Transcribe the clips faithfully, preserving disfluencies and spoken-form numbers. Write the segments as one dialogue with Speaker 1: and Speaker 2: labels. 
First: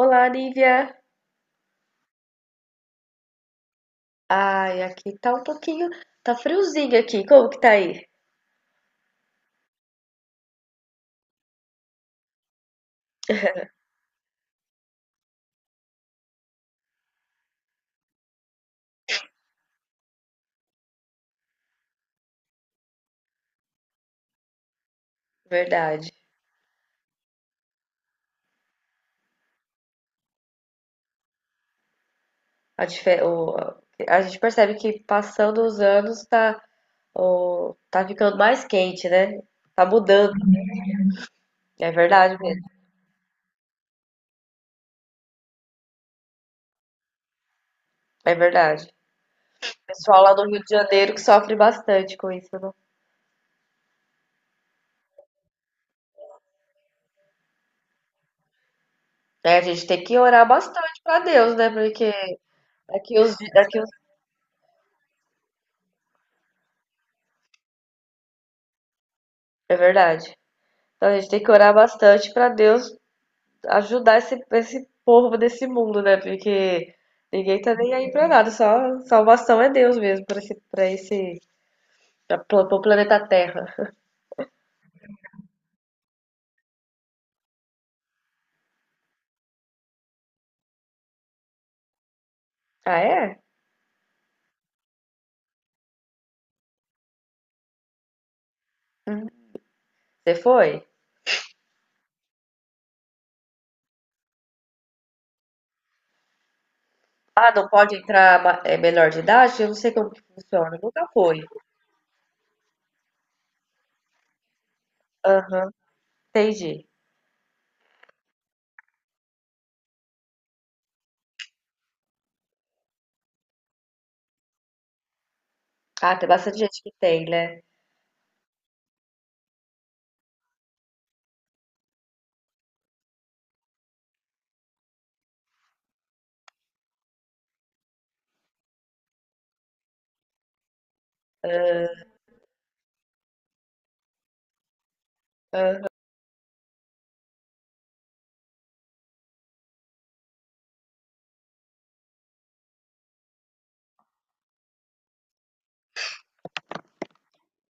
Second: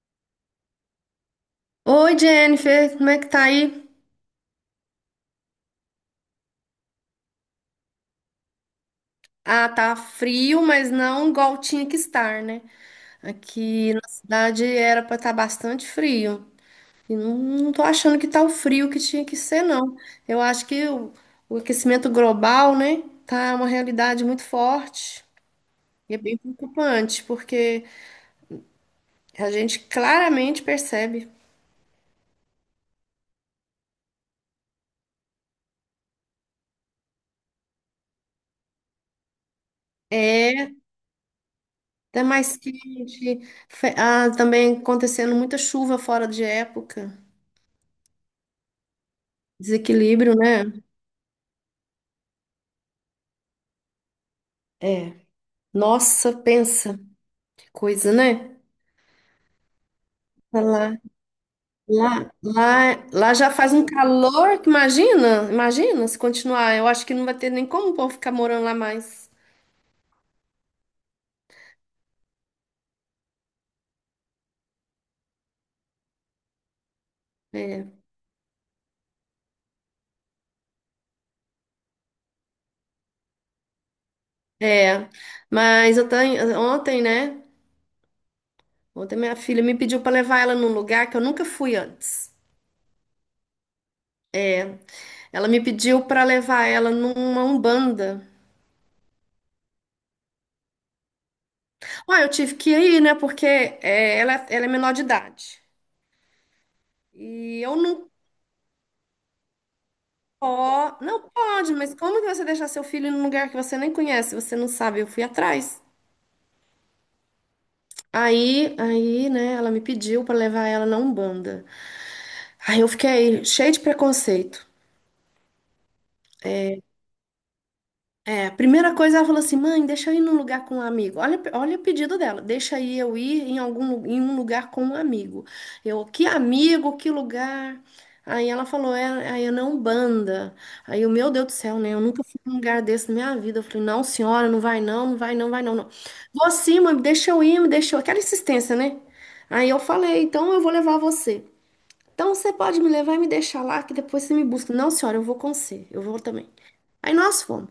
Speaker 1: Olá, Nívia.
Speaker 2: Oi, Jennifer, como é que tá aí?
Speaker 1: Ai, aqui tá um pouquinho, tá friozinho aqui. Como que tá aí?
Speaker 2: Ah, tá frio, mas não igual tinha que estar, né? Aqui na cidade era pra estar bastante frio. E não, não tô achando que tá o frio que tinha que ser, não. Eu acho que o, o aquecimento global, né, tá uma realidade muito forte.
Speaker 1: Verdade.
Speaker 2: E é bem preocupante, porque a gente claramente percebe.
Speaker 1: A, dife- o- a gente percebe que passando os anos tá, o- tá ficando mais quente, né? Tá mudando.
Speaker 2: É,
Speaker 1: É
Speaker 2: tá
Speaker 1: verdade
Speaker 2: mais
Speaker 1: mesmo.
Speaker 2: quente. fe- Ah, também acontecendo muita chuva fora de época.
Speaker 1: É verdade. Pessoal lá
Speaker 2: Desequilíbrio,
Speaker 1: do Rio
Speaker 2: né?
Speaker 1: de Janeiro que sofre bastante com isso, né?
Speaker 2: É. Nossa, pensa, que coisa, né?
Speaker 1: É, a gente tem que orar
Speaker 2: Tá Lá,
Speaker 1: bastante pra Deus, né? Porque
Speaker 2: lá, lá,
Speaker 1: daqui
Speaker 2: lá
Speaker 1: os, di-
Speaker 2: já faz
Speaker 1: daqui
Speaker 2: um
Speaker 1: os...
Speaker 2: calor que imagina, imagina se continuar. Eu acho que não vai ter nem como o povo ficar morando lá mais.
Speaker 1: É verdade. Então a gente tem que orar bastante pra Deus ajudar esse, esse povo desse mundo, né? Porque ninguém tá
Speaker 2: É,
Speaker 1: nem aí pra nada, só salvação é Deus mesmo pra esse, pra esse, pra, pla- pro planeta Terra.
Speaker 2: é. Mas eu tenho, ontem, né? Ontem minha filha me pediu para levar ela num lugar que eu nunca fui antes.
Speaker 1: Ah, é?
Speaker 2: Ela me pediu para levar ela numa Umbanda.
Speaker 1: Você foi?
Speaker 2: Ah, eu tive que ir, né? Porque é, ela, é, ela é menor de idade.
Speaker 1: Ah,
Speaker 2: E
Speaker 1: não
Speaker 2: eu
Speaker 1: pode
Speaker 2: não.
Speaker 1: entrar ma- é, menor de idade? Eu não sei como que funciona,
Speaker 2: Ó,
Speaker 1: nunca
Speaker 2: não
Speaker 1: foi.
Speaker 2: pode, mas como que você deixar seu filho num lugar que você nem conhece? Você não sabe, eu fui
Speaker 1: Aham,
Speaker 2: atrás.
Speaker 1: entendi.
Speaker 2: Aí, aí, né, ela me pediu pra levar ela na Umbanda. Aí eu fiquei cheia de preconceito.
Speaker 1: Ah, tem bastante gente que tem, né?
Speaker 2: É, a primeira coisa ela falou assim, mãe, deixa eu ir num lugar com um amigo. Olha, olha o pedido dela, deixa aí eu ir em algum lu- em um lugar com um amigo. Eu, que amigo, que lugar? Aí ela falou, é, aí eu não banda. Aí eu, meu Deus do céu, né? Eu
Speaker 1: Ah.
Speaker 2: nunca fui num lugar desse na minha vida. Eu falei, não, senhora, não vai não, não vai não, vai não, não. Vou sim, mãe, deixa eu ir, me deixou. Aquela insistência, né? Aí eu falei, então eu vou levar você. Então você pode me levar e me deixar lá, que depois você me busca. Não, senhora, eu vou com você, eu vou também. Aí nós fomos.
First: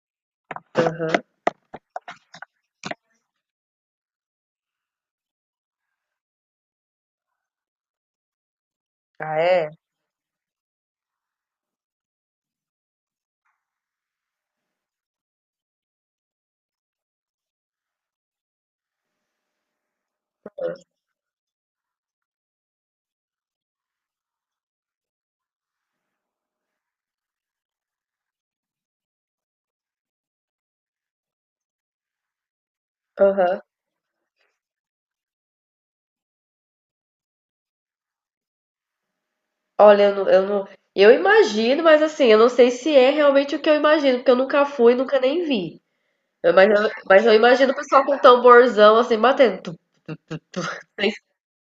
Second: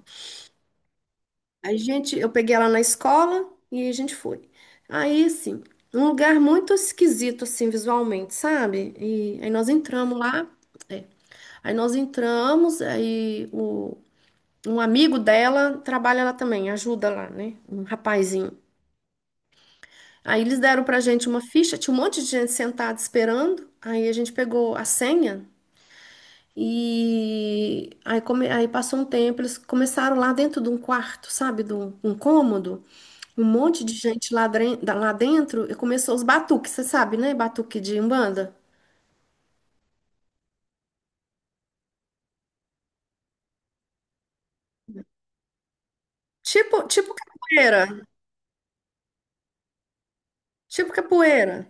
Speaker 1: Aham.
Speaker 2: A gente, eu peguei ela na escola e a gente foi. Aí, assim, um lugar muito esquisito, assim, visualmente, sabe?
Speaker 1: Ah,
Speaker 2: E aí nós
Speaker 1: é?
Speaker 2: entramos lá. É. Aí nós entramos, aí o, um amigo dela trabalha lá também, ajuda lá, né? Um rapazinho. Aí eles deram pra gente uma ficha, tinha um monte de gente sentada esperando. Aí a gente pegou a senha e aí, come, aí passou um tempo, eles começaram lá dentro de um quarto, sabe? De um um cômodo. Um
Speaker 1: Aham.
Speaker 2: monte de gente lá, dren- da- lá dentro e começou os batuques, você sabe, né? Batuque de Umbanda.
Speaker 1: Olha, eu não, eu não. Eu imagino, mas assim, eu não sei se é realmente o que eu imagino, porque eu nunca fui, nunca nem vi. Eu- Mas
Speaker 2: Tipo,
Speaker 1: eu,
Speaker 2: tipo
Speaker 1: mas eu imagino o
Speaker 2: capoeira.
Speaker 1: pessoal com tamborzão assim batendo. Tu, tu, tu, tu.
Speaker 2: Tipo capoeira.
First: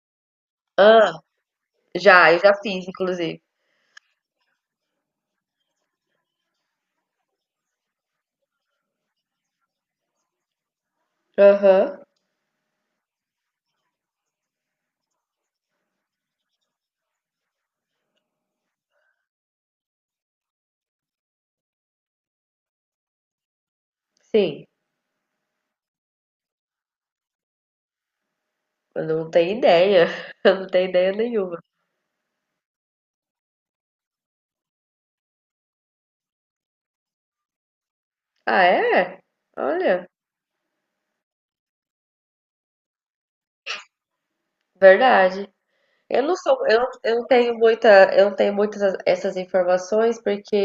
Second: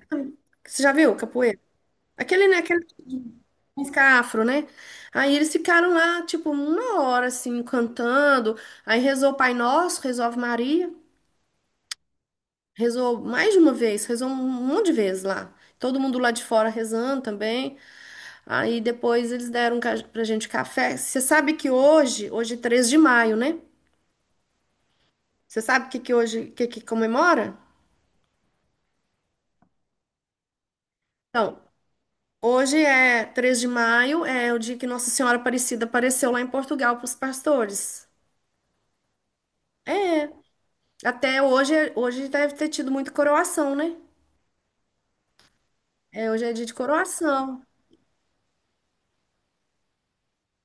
Speaker 2: Você já
Speaker 1: Ah,
Speaker 2: viu capoeira?
Speaker 1: já, eu
Speaker 2: Aquele,
Speaker 1: já
Speaker 2: né? Aquele
Speaker 1: fiz,
Speaker 2: tipo de
Speaker 1: inclusive.
Speaker 2: música afro, né? Aí eles ficaram lá, tipo, uma hora, assim, cantando. Aí rezou o Pai Nosso, rezou a Ave Maria.
Speaker 1: Aham,
Speaker 2: Rezou mais de uma vez, rezou um monte de vezes lá. Todo mundo lá de fora rezando também. Aí depois eles deram ca- pra gente café. Você sabe que hoje, hoje é três de maio, né?
Speaker 1: sim.
Speaker 2: Você sabe o que que hoje, o que que comemora?
Speaker 1: Eu não tenho ideia. Eu não tenho ideia nenhuma.
Speaker 2: Então, hoje é três de maio, é o dia que Nossa Senhora Aparecida apareceu lá em Portugal para os pastores.
Speaker 1: Ah, é? Olha,
Speaker 2: É, até hoje, hoje deve ter tido muito coroação, né?
Speaker 1: verdade. Eu
Speaker 2: É,
Speaker 1: não
Speaker 2: hoje é
Speaker 1: sou,
Speaker 2: dia de
Speaker 1: eu, eu não tenho
Speaker 2: coroação.
Speaker 1: muita, eu não tenho muitas essas informações porque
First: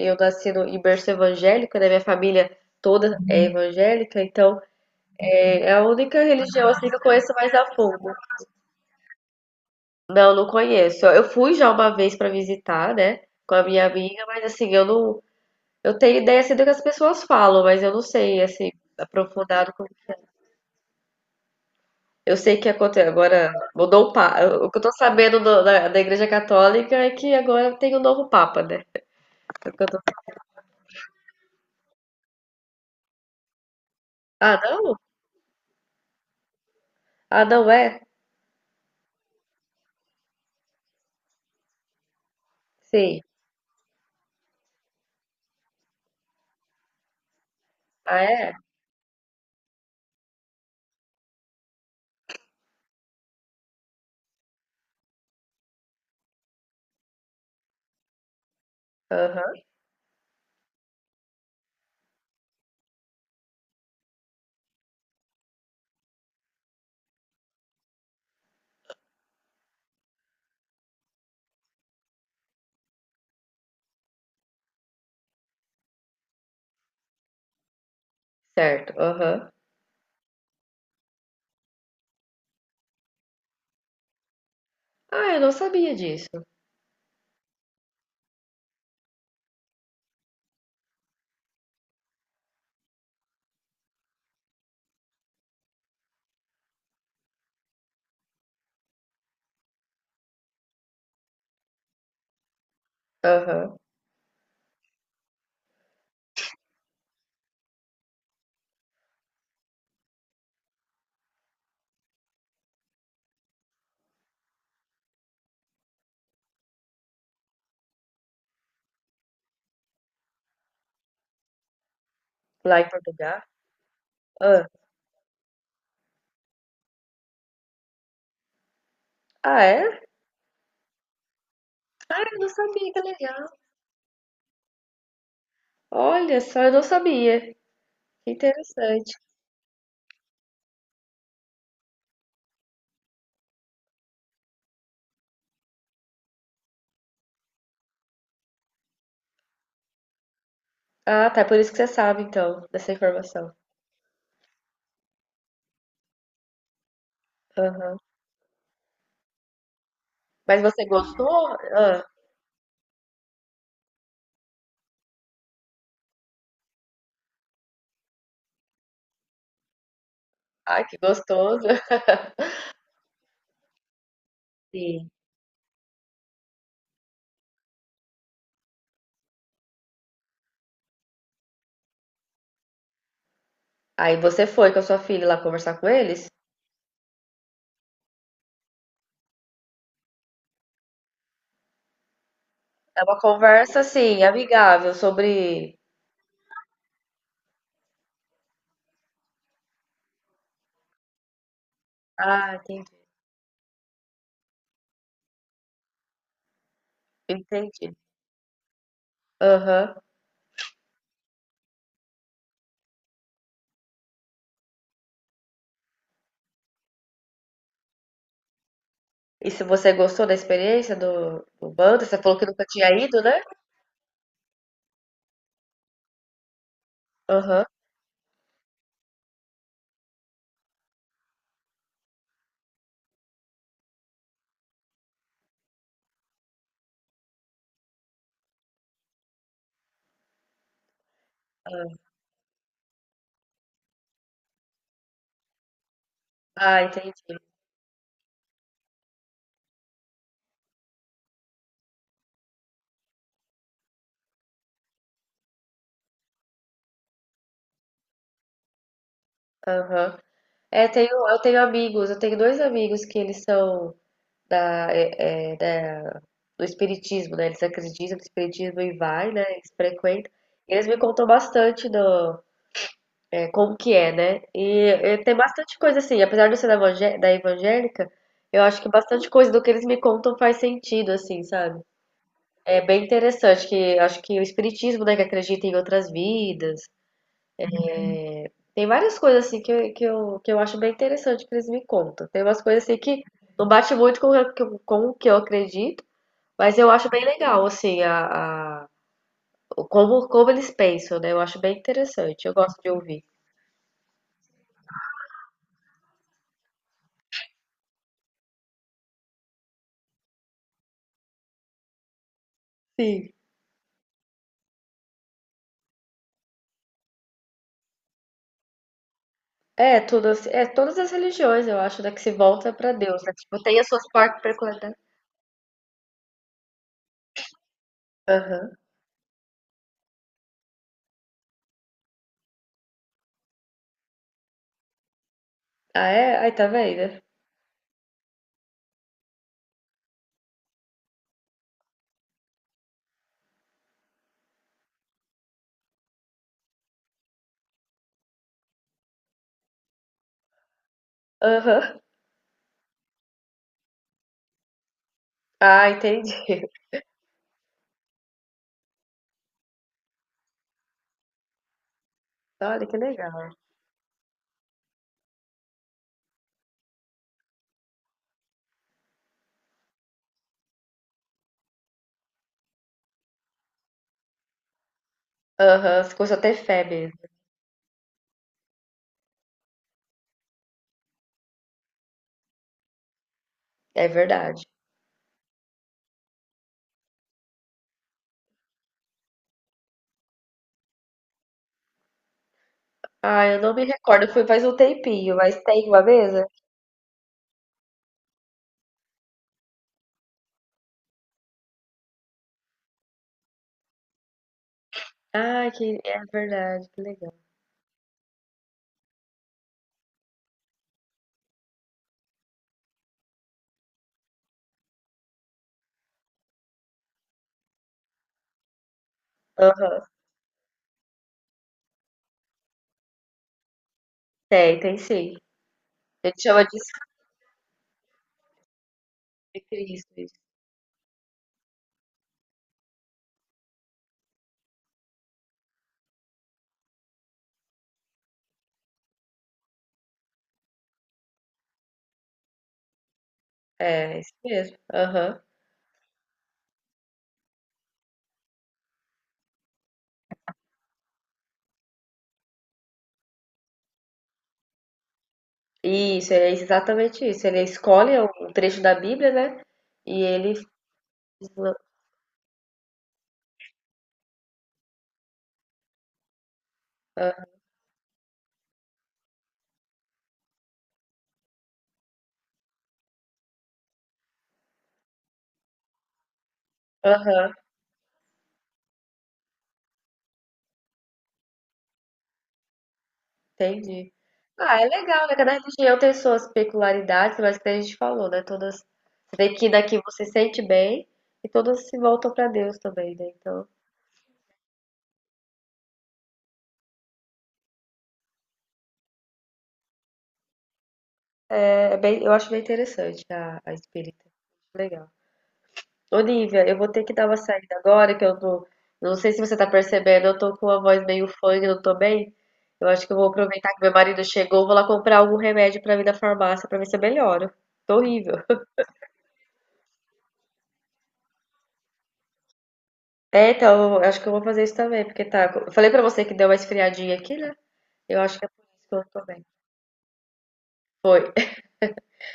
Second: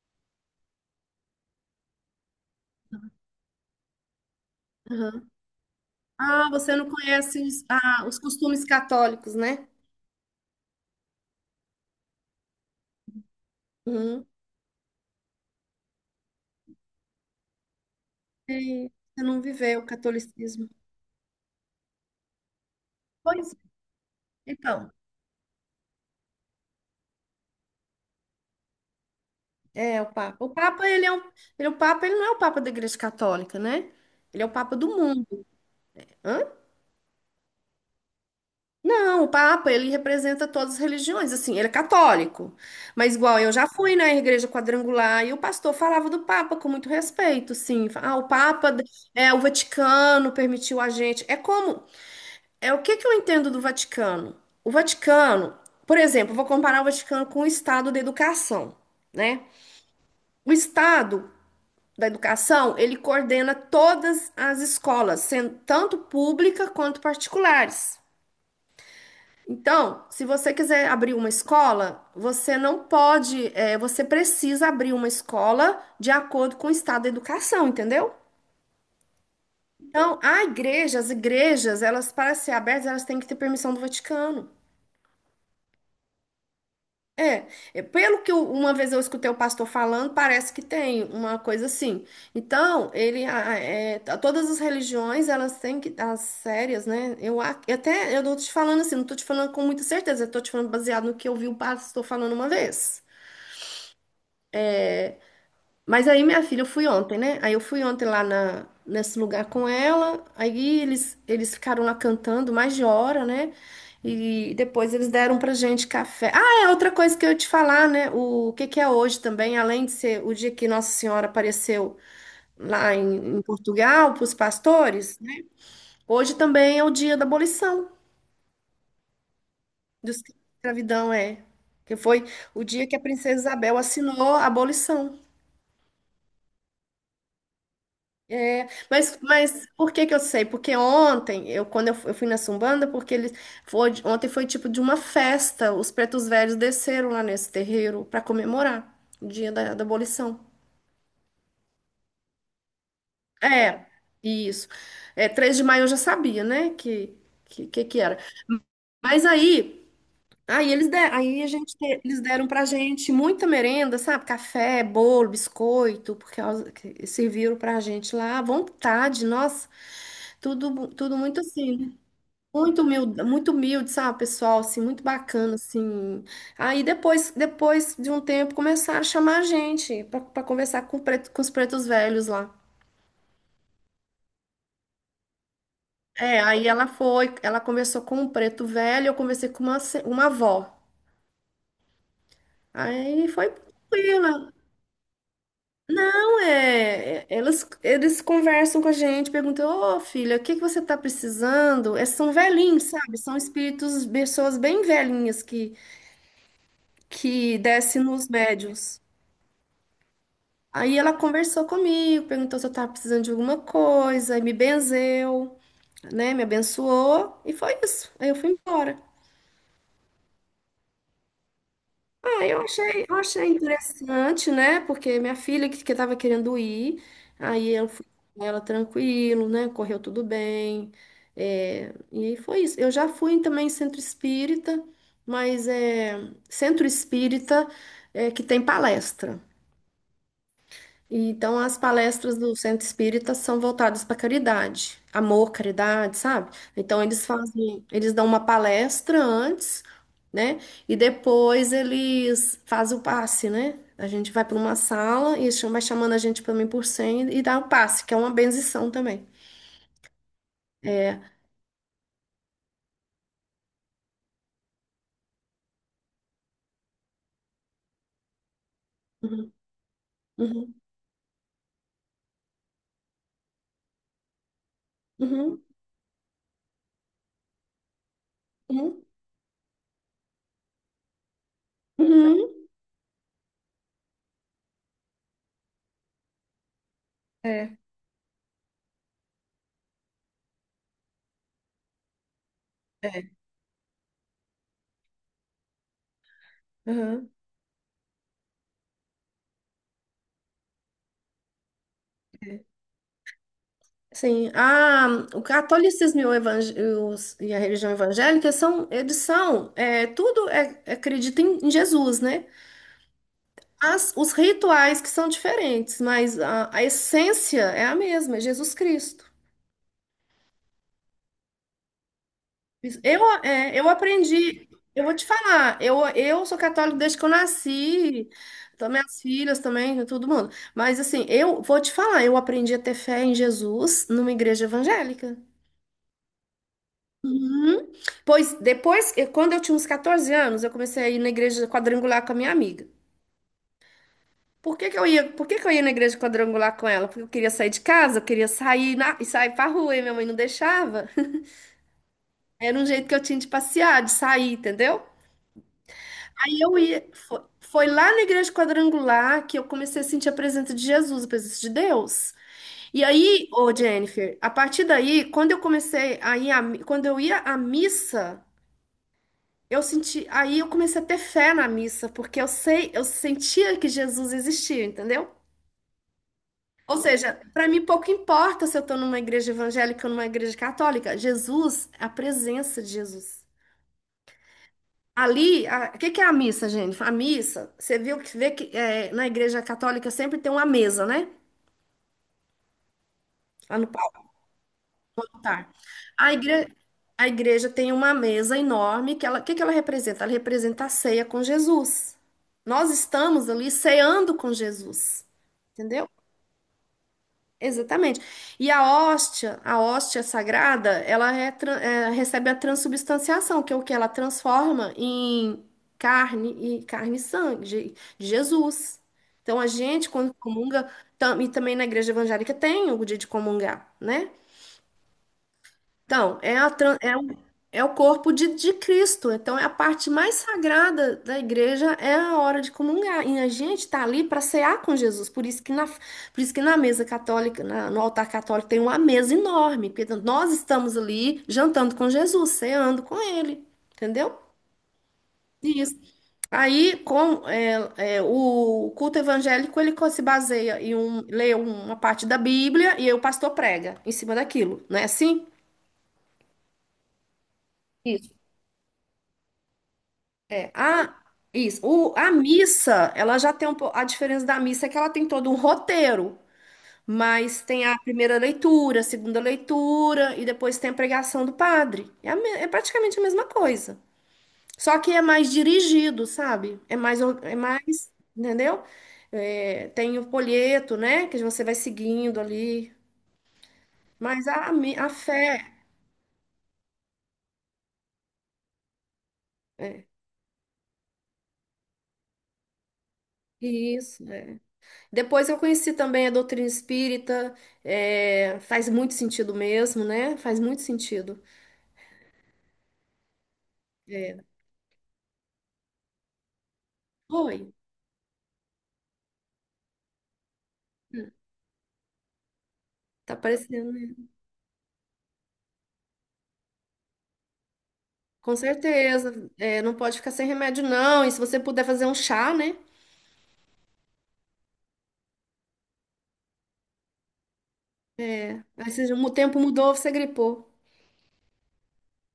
Speaker 1: eu nasci no em berço evangélico, né? Minha família toda é evangélica, então é
Speaker 2: Aham.
Speaker 1: é a única
Speaker 2: Ah,
Speaker 1: religião
Speaker 2: você
Speaker 1: assim
Speaker 2: não
Speaker 1: que eu conheço
Speaker 2: conhece
Speaker 1: mais
Speaker 2: os,
Speaker 1: a
Speaker 2: ah,
Speaker 1: fundo.
Speaker 2: os costumes católicos, né?
Speaker 1: Não, não conheço. Eu fui já uma vez para visitar, né, com a minha amiga,
Speaker 2: Uhum.
Speaker 1: mas assim, eu não, eu tenho ideia assim do que as pessoas falam, mas eu não sei assim
Speaker 2: E você não
Speaker 1: aprofundado.
Speaker 2: viveu
Speaker 1: com-
Speaker 2: o catolicismo.
Speaker 1: Eu sei que aconteceu agora
Speaker 2: Pois
Speaker 1: mudou o papa.
Speaker 2: é.
Speaker 1: O que eu
Speaker 2: Então,
Speaker 1: tô sabendo do- da, da Igreja Católica é que agora tem um novo papa, né? É o que eu tô-
Speaker 2: é o Papa. O Papa, ele é um, ele, é o Papa, ele não é o Papa da Igreja Católica, né? Ele é o
Speaker 1: Ah,
Speaker 2: Papa do
Speaker 1: não?
Speaker 2: mundo.
Speaker 1: Ah, não é?
Speaker 2: Não, o Papa, ele representa todas as religiões, assim, ele é católico. Mas
Speaker 1: Sim.
Speaker 2: igual eu já fui na igreja quadrangular e o pastor falava do Papa com muito respeito, sim. Ah,
Speaker 1: Ah,
Speaker 2: o
Speaker 1: é?
Speaker 2: Papa é o Vaticano permitiu a gente. É como, é o que que eu entendo do Vaticano? O Vaticano, por exemplo, eu vou comparar o Vaticano com o Estado da educação, né?
Speaker 1: Aham.
Speaker 2: O Estado da educação, ele coordena todas as escolas, sendo tanto pública quanto particulares. Então, se você quiser abrir uma escola, você não pode, é, você precisa abrir uma escola de acordo com o estado da educação, entendeu?
Speaker 1: Certo. Aham.
Speaker 2: Então, a igreja, as igrejas, elas, para ser abertas, elas têm que ter permissão do Vaticano.
Speaker 1: Ah, eu não sabia disso.
Speaker 2: É, é, pelo que eu- uma vez eu escutei o pastor falando, parece que tem uma coisa assim. Então, ele, a- a- é, t- todas as religiões, elas têm que, as sérias, né? Eu a- eu até, eu tô te falando assim, não tô te falando com muita certeza, eu tô te falando baseado no que eu vi o pastor falando uma vez.
Speaker 1: Aham.
Speaker 2: Mas aí, minha filha, eu fui ontem, né? Aí eu fui ontem lá na, nesse lugar com ela. Aí eles, eles ficaram lá cantando mais de hora, né? E depois eles deram pra gente café. Ah, é outra coisa que eu ia te falar, né? O que que é hoje também, além de ser o dia que Nossa Senhora apareceu
Speaker 1: Lá em
Speaker 2: lá em, em
Speaker 1: Portugal.
Speaker 2: Portugal para os
Speaker 1: Ah.
Speaker 2: pastores, né? Hoje também é o dia da abolição
Speaker 1: Ah, é?
Speaker 2: da escravidão, é. Que
Speaker 1: Ah,
Speaker 2: foi
Speaker 1: eu não
Speaker 2: o dia
Speaker 1: sabia,
Speaker 2: que
Speaker 1: que
Speaker 2: a princesa
Speaker 1: legal.
Speaker 2: Isabel assinou a abolição.
Speaker 1: Olha só, eu não sabia. Que
Speaker 2: É,
Speaker 1: interessante.
Speaker 2: mas, mas por que que eu sei? Porque ontem, eu, quando eu, fu- eu fui na Sumbanda, porque eles foi, ontem foi tipo de uma festa, os pretos velhos desceram lá nesse terreiro para comemorar o dia da, da abolição.
Speaker 1: Ah, tá. É por isso que você sabe, então, dessa informação.
Speaker 2: É, isso. É, três de maio eu já sabia, né, que que, que,
Speaker 1: Aham.
Speaker 2: que era. Mas aí,
Speaker 1: Mas
Speaker 2: aí
Speaker 1: você
Speaker 2: eles de, aí
Speaker 1: gostou?
Speaker 2: a gente te-
Speaker 1: Ah,
Speaker 2: eles deram pra gente muita merenda, sabe? Café, bolo, biscoito, porque elas- que serviram pra gente lá à vontade, nossa. Tudo,
Speaker 1: ai,
Speaker 2: bu-
Speaker 1: que
Speaker 2: tudo muito
Speaker 1: gostoso.
Speaker 2: assim. Né? Muito humilde, muito humilde, sabe, pessoal, assim, muito
Speaker 1: Sim.
Speaker 2: bacana, assim. Aí depois, depois de um tempo, começaram a chamar a gente para conversar com, o preto- com os pretos velhos lá.
Speaker 1: Aí você foi com a sua filha lá conversar com eles?
Speaker 2: É, aí ela foi, ela conversou com um preto velho, eu conversei com uma, se- uma avó.
Speaker 1: É uma
Speaker 2: Aí foi
Speaker 1: conversa, assim,
Speaker 2: tranquila.
Speaker 1: amigável sobre.
Speaker 2: Não, é, é- elas, eles conversam com a gente, perguntam, ô filha, o que que você tá precisando? É, são
Speaker 1: Ah,
Speaker 2: velhinhos,
Speaker 1: entendi.
Speaker 2: sabe? São espíritos, pessoas bem velhinhas que, que
Speaker 1: Entendi.
Speaker 2: descem nos médiuns.
Speaker 1: Aham.
Speaker 2: Aí ela conversou comigo, perguntou se eu tava precisando de alguma coisa, e me benzeu, né? Me abençoou e foi isso. Aí eu fui embora.
Speaker 1: E se você gostou da experiência do, do bando, você falou que
Speaker 2: Ah, eu
Speaker 1: nunca tinha
Speaker 2: achei, eu
Speaker 1: ido, né?
Speaker 2: achei interessante, né? Porque minha filha que, que tava querendo ir,
Speaker 1: Aham.
Speaker 2: aí eu fui com ela tranquilo, né? Correu tudo bem. É, e aí foi isso. Eu já fui também em centro espírita, mas é centro espírita é, que tem palestra. E, então, as palestras do Centro Espírita são voltadas para caridade, amor, caridade, sabe?
Speaker 1: Ah,
Speaker 2: Então, eles
Speaker 1: entendi.
Speaker 2: fazem, eles dão uma palestra antes, né? E depois eles fazem o passe, né? A gente vai para uma sala e eles cham- vai chamando a gente para mim por mim e dá o passe, que é uma benção também.
Speaker 1: Aham. É, tenho,
Speaker 2: É.
Speaker 1: eu tenho amigos, eu tenho dois amigos que eles são da, é, é, da do espiritismo, né? Eles acreditam no espiritismo e vai, né?
Speaker 2: Uhum,
Speaker 1: Eles frequentam.
Speaker 2: uhum,
Speaker 1: Eles me contam bastante do, é, como que é, né? E, e tem
Speaker 2: uhum,
Speaker 1: bastante coisa assim, apesar de eu ser da, evangé- da evangélica, eu acho que
Speaker 2: uhum,
Speaker 1: bastante coisa do que eles me contam faz sentido, assim, sabe?
Speaker 2: uhum.
Speaker 1: É bem interessante que acho que o espiritismo, né, que acredita em outras vidas.
Speaker 2: É,
Speaker 1: Tem várias coisas assim que, eu- que eu, que eu acho bem interessante que eles me contam. Tem umas coisas assim que
Speaker 2: é.
Speaker 1: não bate muito com, o que eu- com o que eu acredito, mas eu acho bem
Speaker 2: Uhum.
Speaker 1: legal, assim, a, a- como, como eles pensam, né? Eu acho bem interessante, eu gosto de ouvir.
Speaker 2: Sim, a, o catolicismo e, o evang- e os- e a religião evangélica são, eles são, é, tudo é, acredita em, em Jesus, né?
Speaker 1: Sim.
Speaker 2: As, os rituais que são diferentes, mas a, a essência é a mesma, é Jesus Cristo.
Speaker 1: É, tudo, assim- é todas as religiões, eu acho, né, que se volta pra Deus,
Speaker 2: Eu,
Speaker 1: né? Tipo,
Speaker 2: é,
Speaker 1: tem as
Speaker 2: eu
Speaker 1: suas partes
Speaker 2: aprendi,
Speaker 1: peculiares.
Speaker 2: eu vou te falar, eu, eu sou católica desde que eu nasci,
Speaker 1: Aham.
Speaker 2: então minhas filhas também, todo mundo. Mas assim, eu vou te falar, eu aprendi a ter fé em Jesus numa igreja evangélica.
Speaker 1: Ah, é? Ai, tá vendo?
Speaker 2: Uhum. Pois depois, eu- quando eu tinha uns quatorze anos, eu comecei a ir na igreja quadrangular com a minha amiga. Por que que eu ia, por que que eu ia na igreja quadrangular com ela? Porque eu queria sair de casa, eu queria sair na, e sair pra rua, e minha mãe não deixava.
Speaker 1: Aham.
Speaker 2: Era um jeito que eu tinha de passear, de sair, entendeu?
Speaker 1: Ah, entendi.
Speaker 2: Aí eu ia, foi, foi lá na igreja quadrangular que eu comecei a sentir a presença de Jesus, a presença de Deus.
Speaker 1: Olha que
Speaker 2: E aí,
Speaker 1: legal.
Speaker 2: ô Jennifer, a partir daí, quando eu comecei a ir, à mi- quando eu ia à missa, eu senti, aí eu comecei a ter fé na missa, porque eu sei, eu sentia que Jesus existia, entendeu?
Speaker 1: Aham, você começou a ter fé
Speaker 2: Ou
Speaker 1: mesmo.
Speaker 2: seja, para mim pouco importa se eu estou numa igreja evangélica ou numa igreja católica, Jesus, a presença de Jesus.
Speaker 1: É verdade.
Speaker 2: Ali, a- o que que é a missa, gente? A missa, você viu que vê que é, na igreja católica sempre tem uma mesa, né?
Speaker 1: Ah, eu não
Speaker 2: Lá
Speaker 1: me
Speaker 2: no.
Speaker 1: recordo, foi faz um tempinho, mas
Speaker 2: Tá.
Speaker 1: tem uma
Speaker 2: A
Speaker 1: mesa?
Speaker 2: igre- a igreja tem uma mesa enorme que ela, o que que ela representa? Ela representa a ceia com Jesus. Nós estamos ali ceando com Jesus.
Speaker 1: Ah, que
Speaker 2: Entendeu?
Speaker 1: é verdade.
Speaker 2: Exatamente. E a hóstia, a hóstia sagrada, ela é tra- é, recebe a transubstanciação, que é o que ela transforma em carne e carne e sangue de de Jesus. Então a
Speaker 1: Aham.
Speaker 2: gente, quando comunga, tam- e também na igreja evangélica tem o dia de comungar, né?
Speaker 1: Tem, tem sim. A
Speaker 2: Então,
Speaker 1: gente
Speaker 2: é,
Speaker 1: chama
Speaker 2: a,
Speaker 1: de
Speaker 2: tran- é, o, é o corpo de, de Cristo. Então,
Speaker 1: de
Speaker 2: é a parte
Speaker 1: Cristo.
Speaker 2: mais
Speaker 1: Isso.
Speaker 2: sagrada da igreja, é a hora de comungar. E a gente está ali para cear com Jesus. Por isso que na, por isso que na mesa católica, na- no altar católico, tem uma mesa enorme. Porque nós estamos ali jantando com Jesus, ceando com ele.
Speaker 1: É, isso
Speaker 2: Entendeu?
Speaker 1: mesmo. Aham.
Speaker 2: Isso. Aí, com é, é, o culto evangélico, ele co- se baseia em um, ler uma parte da Bíblia e aí o pastor prega em cima daquilo, não é assim?
Speaker 1: Isso, é exatamente isso. Ele escolhe um trecho da Bíblia, né? E ele.
Speaker 2: É, a, isso. O- a missa, ela já tem um pouco. A diferença da missa é que ela tem todo um roteiro,
Speaker 1: Ah.
Speaker 2: mas tem a primeira leitura, a segunda leitura, e depois tem a pregação do padre. É, a me- é praticamente a mesma coisa. Só que é mais dirigido, sabe? É mais, or-
Speaker 1: Aham,
Speaker 2: é mais, entendeu? É, tem o folheto, né? Que você vai seguindo ali.
Speaker 1: entendi.
Speaker 2: Mas a,
Speaker 1: Ah, é
Speaker 2: mi- a
Speaker 1: legal, né?
Speaker 2: fé.
Speaker 1: Cada religião tem suas peculiaridades, mas que a gente falou, né? Todas. Você vê que daqui
Speaker 2: É,
Speaker 1: você sente bem e todas se voltam para Deus também, né? Então,
Speaker 2: isso. Depois eu conheci também a doutrina espírita, é, faz muito sentido mesmo, né? Faz muito sentido.
Speaker 1: é é bem, eu acho bem interessante a, a espírita.
Speaker 2: É,
Speaker 1: Legal. Olivia, eu vou ter que dar uma
Speaker 2: foi,
Speaker 1: saída agora, que eu tô. Não sei se você tá percebendo, eu tô com a voz meio funk, não tô bem. Eu acho que eu vou
Speaker 2: tá
Speaker 1: aproveitar que meu
Speaker 2: parecendo, né?
Speaker 1: marido chegou, vou lá comprar algum remédio pra mim na farmácia pra ver se eu melhoro. Tô horrível.
Speaker 2: Com certeza, é, não pode ficar sem remédio, não. E se você puder fazer um chá, né?
Speaker 1: É, então, eu acho que eu vou fazer isso também, porque tá. Eu falei pra você que deu uma esfriadinha aqui, né? Eu acho que é por isso
Speaker 2: Aí
Speaker 1: que eu não
Speaker 2: se
Speaker 1: tô
Speaker 2: o
Speaker 1: bem.
Speaker 2: tempo mudou, você gripou.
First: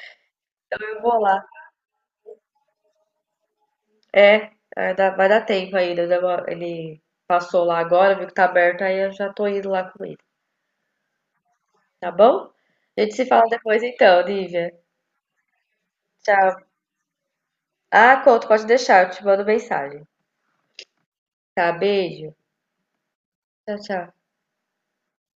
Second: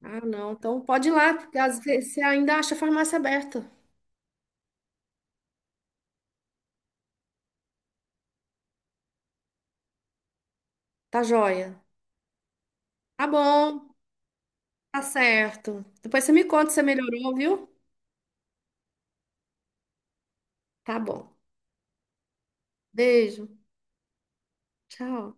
Speaker 2: Ah, não, então
Speaker 1: Então eu
Speaker 2: pode ir
Speaker 1: vou
Speaker 2: lá,
Speaker 1: lá.
Speaker 2: porque às vezes você ainda acha a farmácia aberta.
Speaker 1: É, é, dá- vai dar tempo ainda. deu uma- Ele passou lá agora, viu que tá aberto, aí eu já tô indo lá com ele.
Speaker 2: Tá joia.
Speaker 1: Tá bom? A gente se
Speaker 2: Tá
Speaker 1: fala depois
Speaker 2: bom,
Speaker 1: então, Lívia.
Speaker 2: tá certo. Depois você me
Speaker 1: Tchau.
Speaker 2: conta se você melhorou, viu?
Speaker 1: Ah, Couto, pode deixar, eu te mando mensagem.
Speaker 2: Tá bom.
Speaker 1: Tá, beijo.
Speaker 2: Beijo,
Speaker 1: Tchau, tchau.
Speaker 2: tchau.